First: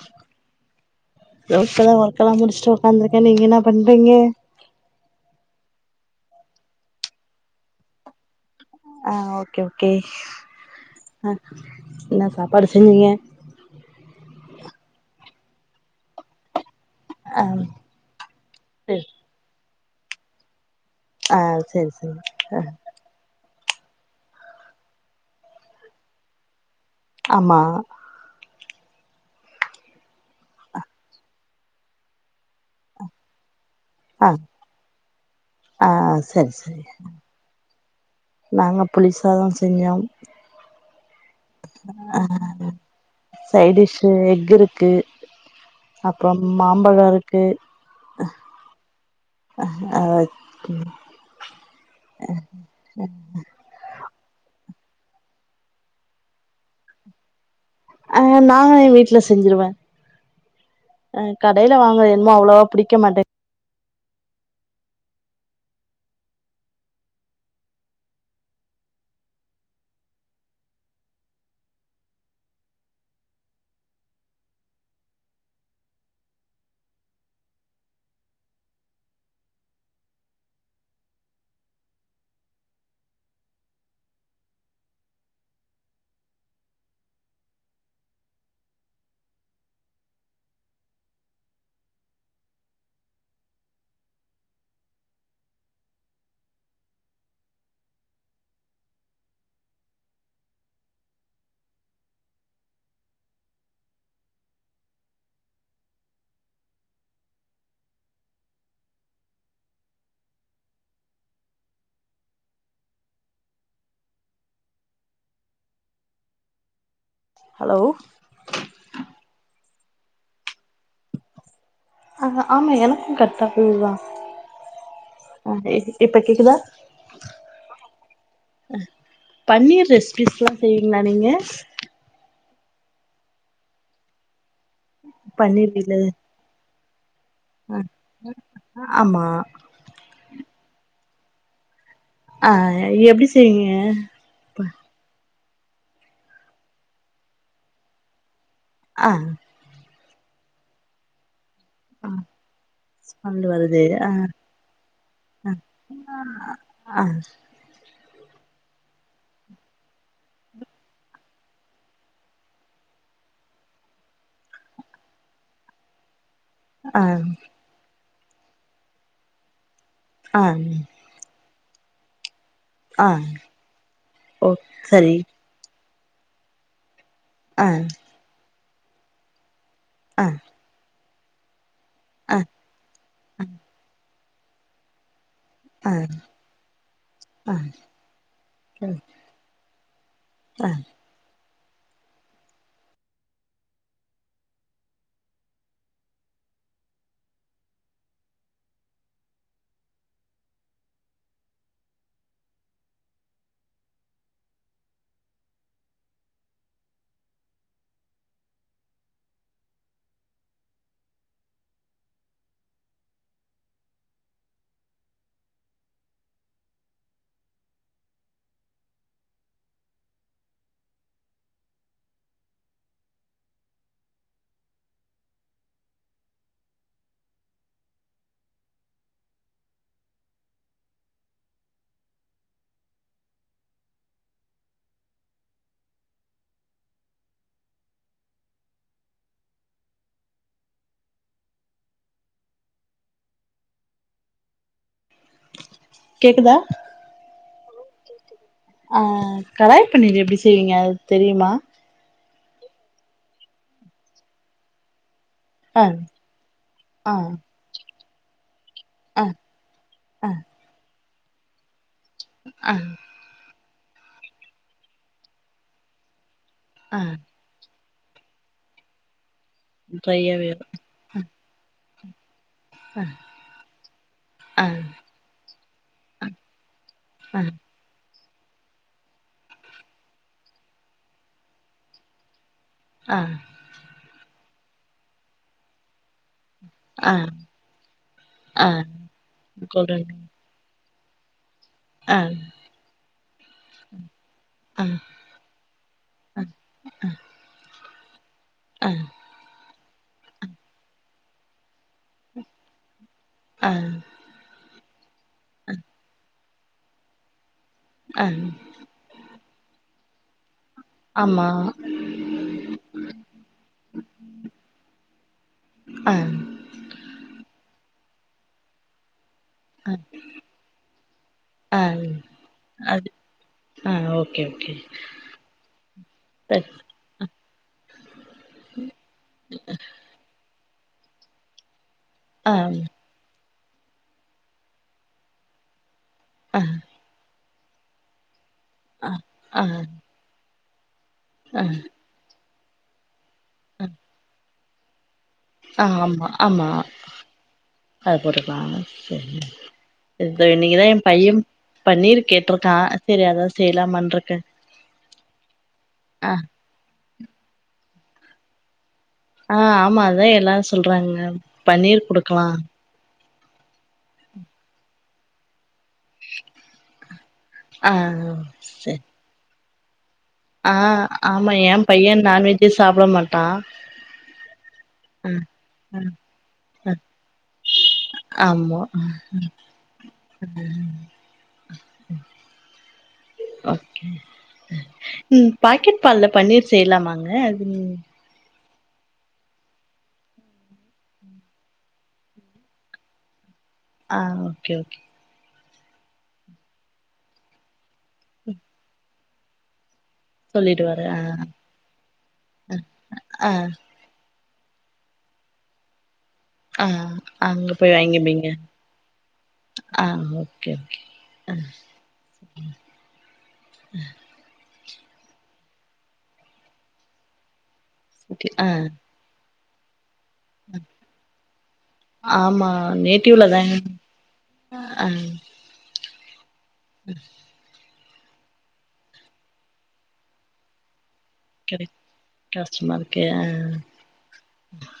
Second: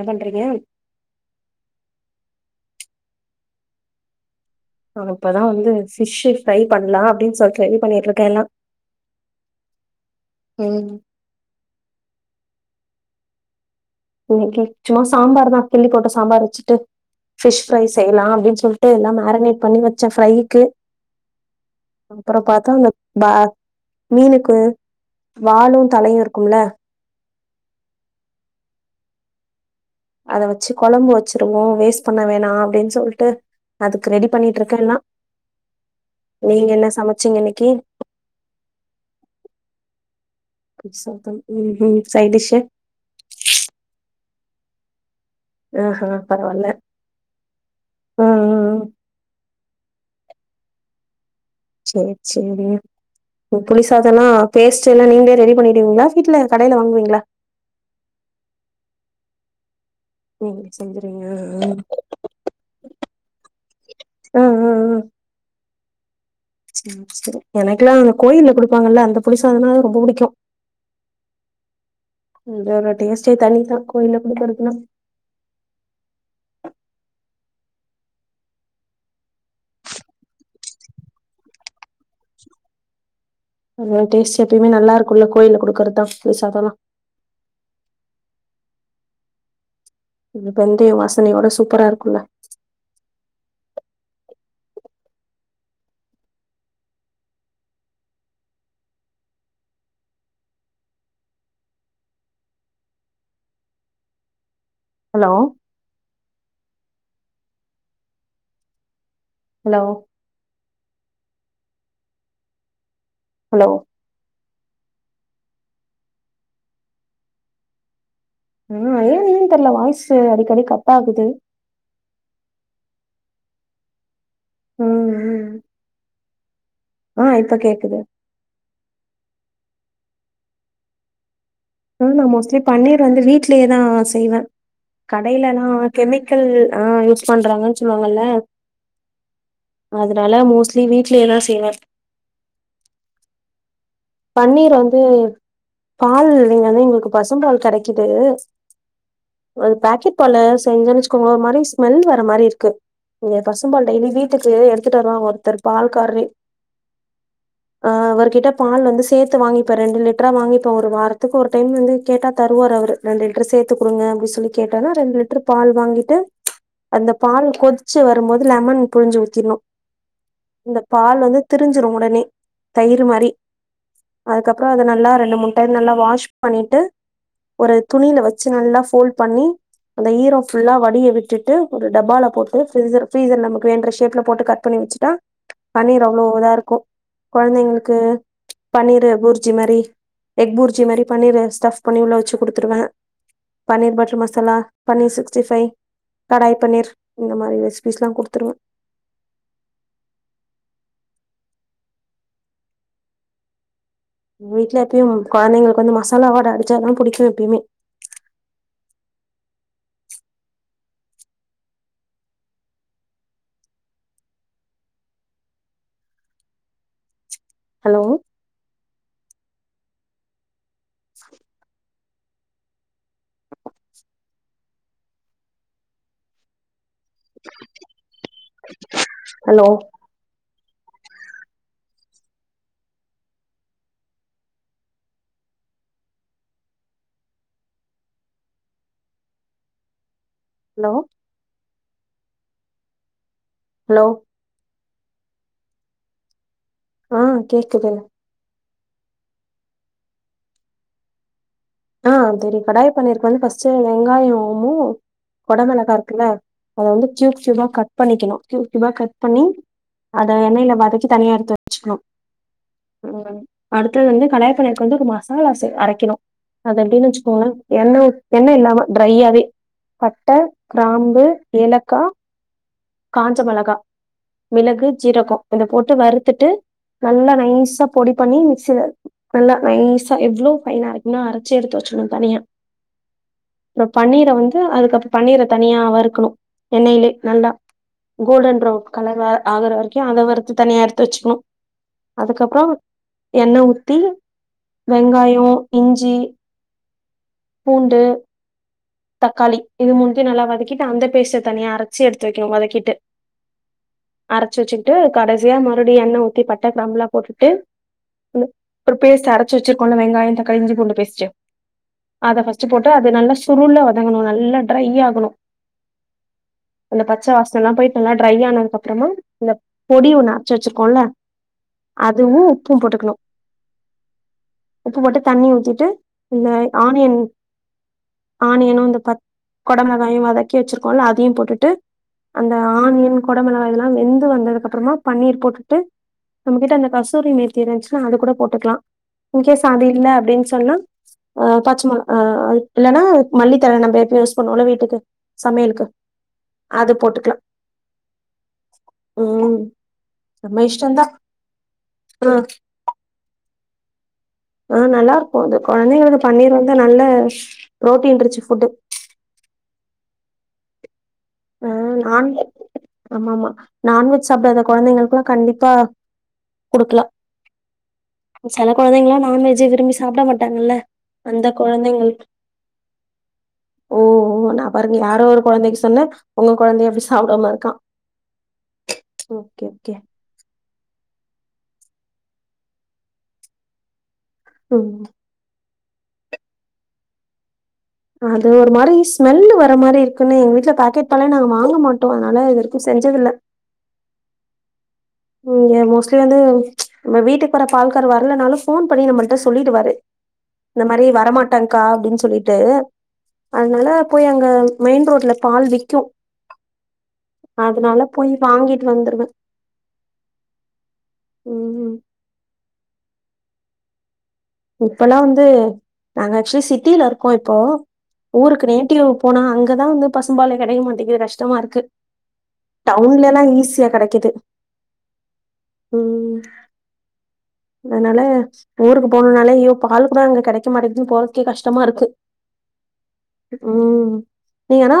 என்ன பண்றீங்க ஒர்க்கல்லா ஒர்க்கெல்லாம் முடிச்சு சு உடக்காந்துருக்கே நீங்க என்ன பண்றீங்க நானு இப்பதா வந்து பிஷ்சு ஃப்ரை பண்ணலா அப்டின்னு சொல்லிட்டு ரெடி பண்ணிட்டு இருக்கேல்லா ஆஹ் ஓகே ஓகே ம் ஆஹ் என்ன சாப் படுசுனீங்க இன்னைக்கு சும்மா சாம்பார் தான் கில்லி போட்ட சாம்பார் வச்சிட்டு ஆ பிஷ் ஃப்ரை செய்யலாம் அப்டின்னு சொல்ட்டு எல்லாம் மேரினேட் பண்ணி வ ச்சே ஃப்ரையிக்கு ஆ செரி செரி அப்புறம் ஆ பாத்தா இந்த பே மீனுக்கு வாழும் தலையும் இருக்கும்ல ஆமா அத வச்சு குழம்பு வச்சுருவோம் வேஸ்ட் பண்ண வேணாம் அப்டின்னு சொல்ட்டு அதுக்கு ரெடி ஆ பண்ணிட்டு இருக்கே எல்லா ஆ செரி நீங்க செரி என்ன சமைச்சிங்க இன்னக்கி நாங்க புளிசாதான் செஞ்சோம் ம் ம் சைட் டிஷ்ஷு ஆஹ் சைடிஷு எக் இருக்கு ஆஹா அப்புறம் பரவால்ல மாம்பழோ இருக்கு ம் ம் ம் அஹ் ஓகே சேர் சேரி உ புளி சாதோ அதெல்லாம் பேஸ்ட் எல்லாம் நீங்களே ரெடி பண்ணிடுவீங்களா வீட்ல கடேல வாங்குவீங்களா அஹ் நானு என் வீட்ல செஞ்சிருவேன் நீங்களே செஞ்சுருவீங்க அஹ் கடேல வாங்கற என்னுமோ அவ்ளோவா பிடிக்க மாட்டேன் ஆஹ் ஆஹ் ஆஹ் சேர் சேர் எனக்கெல்லாம் அந்த கோயில்ல குடுப்பாங்கல்ல அந்த புளி சாதனா ரொம்ப புடிக்கும் அதோட டேஸ்டே தனிதான் கோயில்ல குடுக்கறதுன்னா அதோட டேஸ்டு எப்பயுமே நல்லா இருக்குல்ல கோயில்ல குடுக்கறதுதான் புளி சாதம்லாம் [unintelligible] வெந்தயம் வாசனையோட சூப்பரா இருக்கும்ல ஹலோ ஹலோ ஹலோ ஹலோ ஆஹ் ஏன் ஏன் தெர்ல வாய்ஸு அடிக்கடி கட் ஆகுது ஆ ஆமா எனக்கும் கட்டாகுதுதா ஆஹ இப்ப கேக் கேக்குதா ஆஹ் இப்ப கேக்குது பன்னீர் ரெசிபிஸ்ல்லா செய்வீங்களா நீங்க ஆஹ் நான் மோஸ்ட்லி பன்னீர் வந்து வீட்லயேதான் செய்வேன் பன்னீர் கடையிலல்லாம் வீட்ல கெமிக்கல் ஆஹ் யூஸ் ஆ பண்றாங்கன்னு சொல்லுவாங்கல்ல ஆமா அதுனால மோஸ் லீ வீட்லயேதா செய்வேன் அஹ் எப்டி செய்வீங்க பன்னீர் வந்து பால் இல்லைங்கனா எங்களுக்கு பசும் பால் கிடைக்குது ஆ ஒரு பாக்கெட் பால செஞ்சுனுச்சுோங்களோ ஒரு மாரி ஸ்மெல் வர மாரி இருக்கு நீங்க ஸ்மெல் வருது பசும்பால் டெய்லி ஆ வீட்டுக்கு எடுத்துட்டு வருவாங்க ஒருத்தர் பால் காரே ஆ ஆஹ் அவர்கிட்ட பால் வந்து சேர்த்து வாங்கிப்பேன் ரெண்டு லிட்டரா வாங்கிப்பேன் ஒரு வாரத்துக்கு ஒரு டைம் வந்து கேட்டா தருவார் அவரு ரெண்டு லிட்டர் சேர்த்து கொடுங்க அப்படின்னு சொல்லி கேட்டா ரெண்டு லிட்டர் பால் வாங்கிட்டு ஆ அந்த பால் கொதி வரும்போது லெமன் புழஞ்ச ஊத்திடணும் ஆ இந்த பால் வந்து திரிஞ்சிடு உடனே தயிர் ஆ மாறி ஓ அதுக்கப்புறம் அது நல்லா சரி ரெண்டு மூ நல்லா வாஷ் பண்ணிட்டு ஆ ஒரு துணியில வச்சு நல்லா ஃபோல்ட் பண்ணி அந்த ஆ ஈரம் ஃபுல்லா வடிய விட்டு விட்டுட்டு ஒரு டப்பால ஆ போட்டு பீரீசர் நமக்கு வேன்ற ஷேப்ல போட்டு கட் பண்ணி வச்சுட்டா ஆ பன்னீர் அவ்ளவு இதான் இருக்கும் ஆ குழந்தைங்களுக்கு பன்னீர் புரிஜி மாறி எக் ஆ பூர்ஜி மாரி பன்னீர் ரஸ் ஸடப் பண்ணி உள்ள வச்சி குடுத்துருவ பன்னீர் பட்டர் மசாலா பன்னீர் சிக்ஸ்டிஃபை கடாய் பன்னீர் இந்த மாரி ரெசிபிஸ்லா குடுத்துருவ வீட்டு்ல எப்பயும் குழந்தைங்களுக்கு வந்து மசாலாவட அடிச்சாலல்லாம் புடிக்கும் எப்பயுமே ஹலோ சரி ஹலோ ஹலோ ஹலோ கேக்குதா ஆஹ் கேக்குதுங்க ஆஹ் கடாய பன்னீர் எப்டி செய்வீங்க அ தெரியுமா ஆஹ் தெரியும் கடாய் பன்னீர்க்கு வந்து பர்ஸ்ட் வெங்காயம் ஓம கொட ஆ மிளகா இருக்குல்ல அத வந்து ஆ சியூப் சியூபா கட் பண்ணிக்கணும் கியூபு கியூபா கட் ஆ பண்ணி ஆ அத எண்ணயல வதக்கி தனிய எடுத்து வச்சுக்கணும் ஆ உஹ் அடுத்தது வந்து கடாய பண்ணக்கு வந்து ஒரு மசாலா செ அரைக்கணும் அது ஆ எப்படின்னு வச்சுக்கோங்களேன் எண்ண எண்ண இல்லாம ட்ரையாவே பட்ட ட்ரையா வேகு கிராம்பு ஏலக் க்கா ஆ காஞ்ச மிளகா ஆ மிளகு ஜீரகம் இதை போட்டு வருறுத்துட்டு நல்லா ஆ நைசா பொடி பண்ணி மிக்சில நல்லா நைசா எவ்வளோ பைனக்கும்னோ அரைச்சு எடுத்து வச்சுணும் தனியா ஆ அப்புறோ பன்னீர் வந்து அதுக்கு அப்ப பன்னீர தனியாவா வருக்கணும் எண்ணயிலே ஆ நல்லா கோல்டன் ஆ பிரவுன் கலர் ஆகுற வரைக்கும் கோல்டன் அத வருத்து த தனியா எடுத்து வச்சுக்கணும் ஆ அதுக்கப்புறோ எண்ண ஊத்தி ஆ வெங்காயம் இஞ்சி பூண்டு ஆ ட்டு தக்காளி இது முணுதயும் நல்ல வதக்கிட்டு அந்த பேஸ்ட தனியா அர அரச்சு எடுத்து வைக்கணும் வதக்கி கிட்டு ஆ அரச்சு வச்சு ட்டு கடைசிய மறுடி எண்ண ஊத்தி பட்ட பட்ட கிராம்பு எல்லா போட்டுட்டு ஆ டு ஒரு பேஸ்ட் அர அரச்சு வச்சுருக்கொல்ல வெங்காயம் தக்காளி இஞ்சி பூண்டு பேஸ்ட் ஆமா அது ஃபர்ஸ்ட் போட்டு அது நல்லா சுருடு வதக்கனும் நல்லா டைரை ஆகணும் ஆ அந்த பச்சவாசம் போயிட்டு நல்லா ட்ரை ஆனதுக்கு அப்புறமா இந்த ஆ பொடி ஒன்று அச்சு வச்சிருக்கோம்ல ஆ அதுவும் உப்பும் அது போட்டுக்கணும் ஆ ஓகே ஓகே உப்பு போட்டு தண்ணி ஊத்திட்டு இந்த ஆனியன் ஆனியனும் வந்து பத் குடம்புகாயும் வதக் க்கி வச்சிருக்கோம்ல்ல அதையும் போட்டுட்டு ஆ அந்த ஆனியன் கொட [unintelligible] மெளகாய் இதெல்லாம் வெந்து வந்ததுக்கப்பறமா பன்னீர் போட்டுட்டு ஆ ஆ நமக்கிட்ட இந்த கசூரி மேத் தி இருந்துச்சுனா அது கூட போட் டுக்லா ஆ ஆ இன்கேஸ் அது இல்ல அப்டின் சொன்னா அ ஆ பச்ச மொள ஆ அ இல்லனா மல்லித்தழ நம்ப எப்பயு யூஸ் பண்ணுவோல்ல வீட் துக்கு ஆ சமையலுக்கு ஆமா ஆமா அத போட் அது போட்டுக்லா சேரி ம் தோ நம்ம இன்னக்கிதா ஏம் இஷ்டந்தா பையம் பன்னீர் ஆ கேட்ருக்கா சேரி அதா செய்லாமான்ருக் ஆ நல்லாருக்கு அது கொழந்தைகளுக்கு ஆ பன்னீர் வந்து நல்ல ப்ரோட்டீன் ரிச்சு ஃபுட்டு ஆ ஆமா அதா எல்லாரு சொல்றாங்க பன்னீர் குடுக்கலா ஆமாமா நான்வெஜ் சாப்டாத கொழந்தைங்களுக்குல்லா கண்டிப்பா குடுக்கலா அ செல கொழந்தைங்களா நான் வெஜ்ஜே விரும்பி சாப்ட மாட்டாங்கல்ல ஆ அந்த ஆமா என் பைய கொழந்தைங்களுக் நான்வெஜ்ஜே சாப்பிட மாட்டா ஓ ஓ நா பாருங்க யாரோ ஆ ஒரு கொழந்தைக்கி ஆ சொன்ன உங்க கொழந்தையே ஆ எப்டி சாப்டாம இருக்கா ஓகே ஓகே ம் ஓகே ம் ம் பாக்கெட் பாலல் பன்னீர் செய்லாமாங்க ம் அது ஒரு மாரி ஸ்மெல்லு வர மாரி இருக்குன்னு எங் வீட்ல பாக்கெட் பாலே நாங்க வாங்க மாட்டோ அத்னால இது வரிக்கு செஞ்சதுல்ல அ ஓக்கே ஓகே இங்க மோஸ்ட்லி வந்து நம்ம வீட்டுக் வர பால்கார் வர்லனாலு ஃபோன் பண்ணி நம்மள்ட்ட சொல்லிடுவாரு இந்த சொல்லிடுவாரு மாரி ஆ வரமாட்டங்க்கா அப்டின் சொல்லிட்டு ஆ அத்னால போய் அங் அ மெயின் ரோட்ல பால் விக்கு அ அங்க போய் அதனால வாங்கிப்பிங்க வாங்கிட்டு வந்துருவே அ ஓகே ஓகே அ ம் இப்பலா வந்து நாங்க ஆக்சுவலி சிட்டில இர்க்கோ இப்போ ஓகே ஆ ஊருக்கு நேட்டிவ் போனா அங் கதா வந்துப் பசும்பாலே கெடைக்க மாட்டேக்கு கஷ்டமாருக்கு ஆமா டவுன்லல்லா நேட்டிவ்ல தாங்க ஈஸியா கெடைக்குது ம் உஹம் அத்னால ஊருக்குப் போனோனாலே ஐயோ பால் கூட அங்க கடைக்க மாட்டேது போறத் கே கெடை கஷ்டமாருக்கு கஷ்டமா இருக்கு ஆ ம் நீங்கன்னா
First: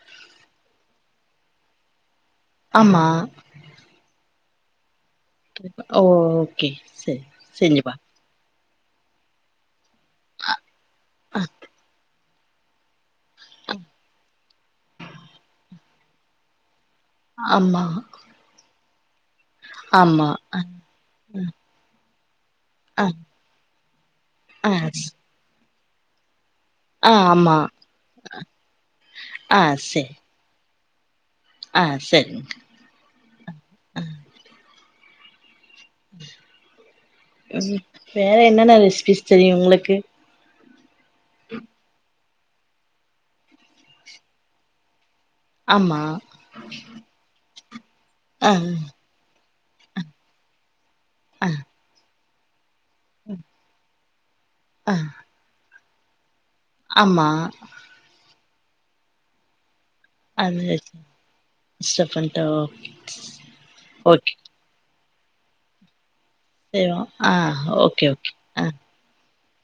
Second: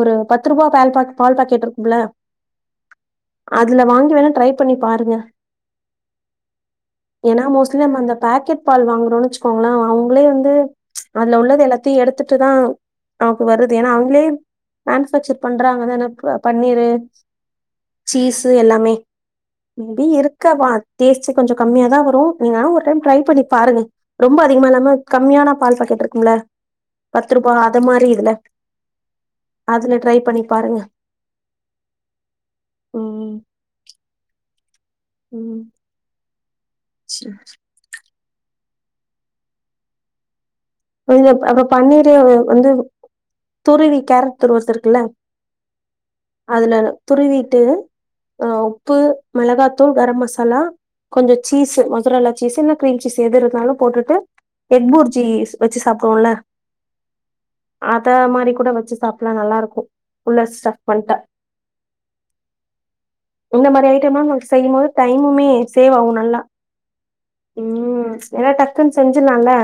ஒரு பத்துரூபா பால் பாக் பால் பாக்கெட்ருக்கும்ல ஆமா அதுல வாங்கி வேணா ட்ரை பண்ணி பாருங்க ஓ ஓகே சரி செரி நம் அந்த பேக்கெட் பால் வாங்குறோன் வச்சுக்கோங்ளே அவுங் ளே வந்து அதுல ஆ உள்ளது எல்லாத்தயூ எடுத் டுதா அவுக்கு வருது ஏனா அவங்ளே மேனுஃபேக்சர் பண்றாங்கதான ப பன்னீரு ஆமா சீஸு எல்லாமே மேபி ஆமா இருக்கா ஆ பட் டேஸ்ட்டு கொஞ்சோ கம்மியாதா வரூ நீங்க வேணா ஒரு டைம் ஆ ட்ரை பண்ணி பாருங்க ரொம்ப அதிகமா ஆ இல்லாம கம்மியான பால் பாக்கெட்ருக்கூல ஆ பத்து ரூபா ஆமா அத மாரி இதுல அதுல ட்ரை பண்ணி பாருங்க ஆ செரி ம். அஹ் ஆ ம் ம் [inaudible] வேற என்னன்ன ரெசிபிஸ் தெரியூ உங்களுக்கு உங்கப் அப்ப பன்னீரு வந்து துருவி கேரட் துருவ்றதுருக்குல்ல ஆமா அதுல துருவிட்டு ஆ உப்பு மிளகாத்தூள் கரம் மசாலா கொஞ்சோ ஆ சீஸு மொசரல்லா சீஸ் இன்னூ கிரீன் சீஸ் எது இருந்தாலு போட்டுட்டு ஆ எக்போர்ஜிஸ் வெச்சு சாப்புடோம்ல ஆமா ஆத்த மாரிதா கூட வச்சு சாப்பல்லா நல்லாருக்கு [unintelligible] இந்த மாரி ஐட்டம்லா ஓகே நமக்கு செய்யும்போது டைமுமே சேவ்வாகு நல்லா செய்வோ ஆஹ் ஓகே ஓகே ஆஹ் ஆ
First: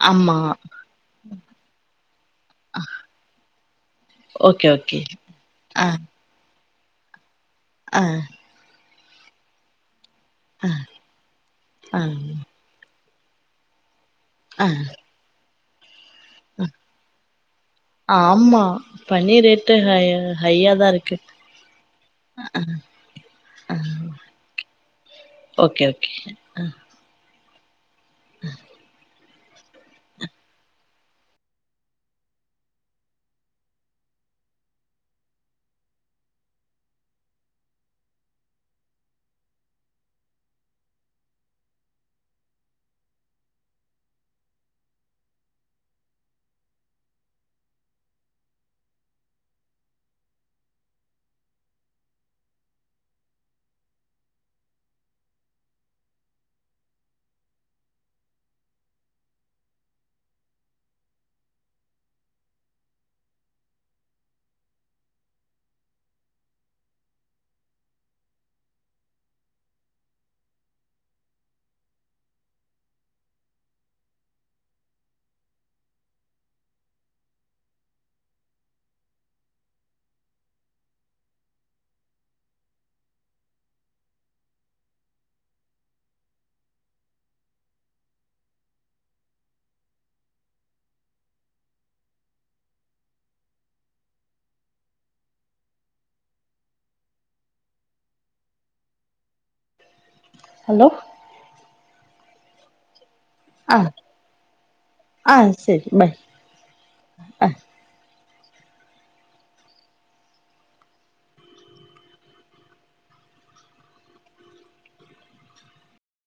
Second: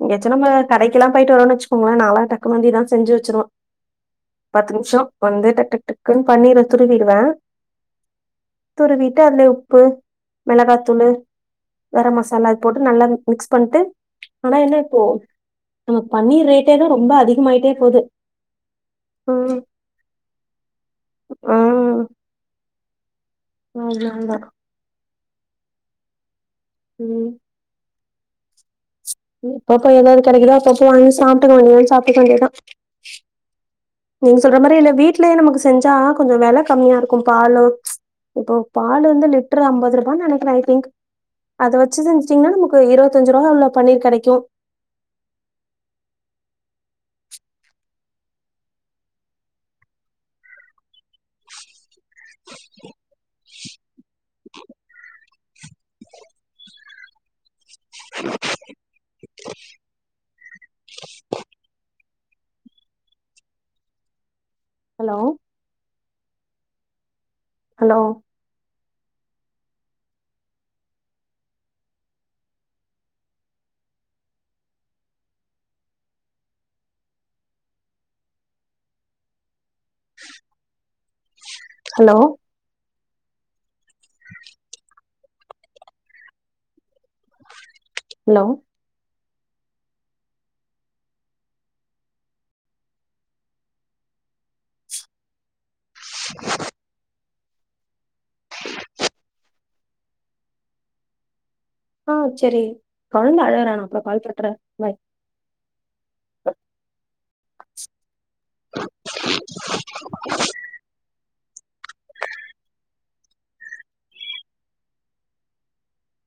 எங்கயாச்சு நம்ம கடைக்கெல்லா போயிட்டு வரோன்னு வெச்சுக்கோங்களே நாலா டக்குன்னு முந்தைய நாள் செஞ்சு வெச்சுருவோ ஓகே பத்து ஓகே நிமிஷோ வந்து டக் டக் டக்குன்னு பண்ணிற துருவிடுவேன் ஆஹ் துருவிட்டு அப்டியே உப்பு மிளகாய்த்தூளு ஆ கர மசாலா போட்டு நல்லா மிக்ஸ் பண்ட்டு ஆனா ஆ என்ன நம்ம பன்னீர் ரேட்டே தா ரொம்ப அதிகமாயிட்டே போது ஆமா பன்னீர் ம் ரேட்டு ஹ ஹையாதா இருக்கு அதனாலதா ஓகே ஓகே உம் அ எப்பப்ப ஏதாவது கெடைக்குதோ அப்பப்போ வாங்கி சாப்ட்டுக்க வேண்டியத வேண்டியதுதா சாப்பிட்டு கொண்டேதான் நீங்க சொல்ற மாதிரி இல்ல வீட்லயே நமக்கு செஞ்சா கொஞ்சோ வெல கம்மியாருக்கும் பாலு இப்போ பால வந்து லிட்ரு ஐம்பது ரூபான் நெனைக்கிறே ஐ திங்க் அத வச்சு செஞ்சுட்டீங்கன்னா நமக்கு இருபத்தஞ்சு ரூபா உள்ள பன்னீர் கெடைக்கு hello hello hello hello hello ஆஹ் செரி கொழந்த அழறா ஆ அப்பற கால் ஆ சரி பாய் ஆ [unintelligible] அ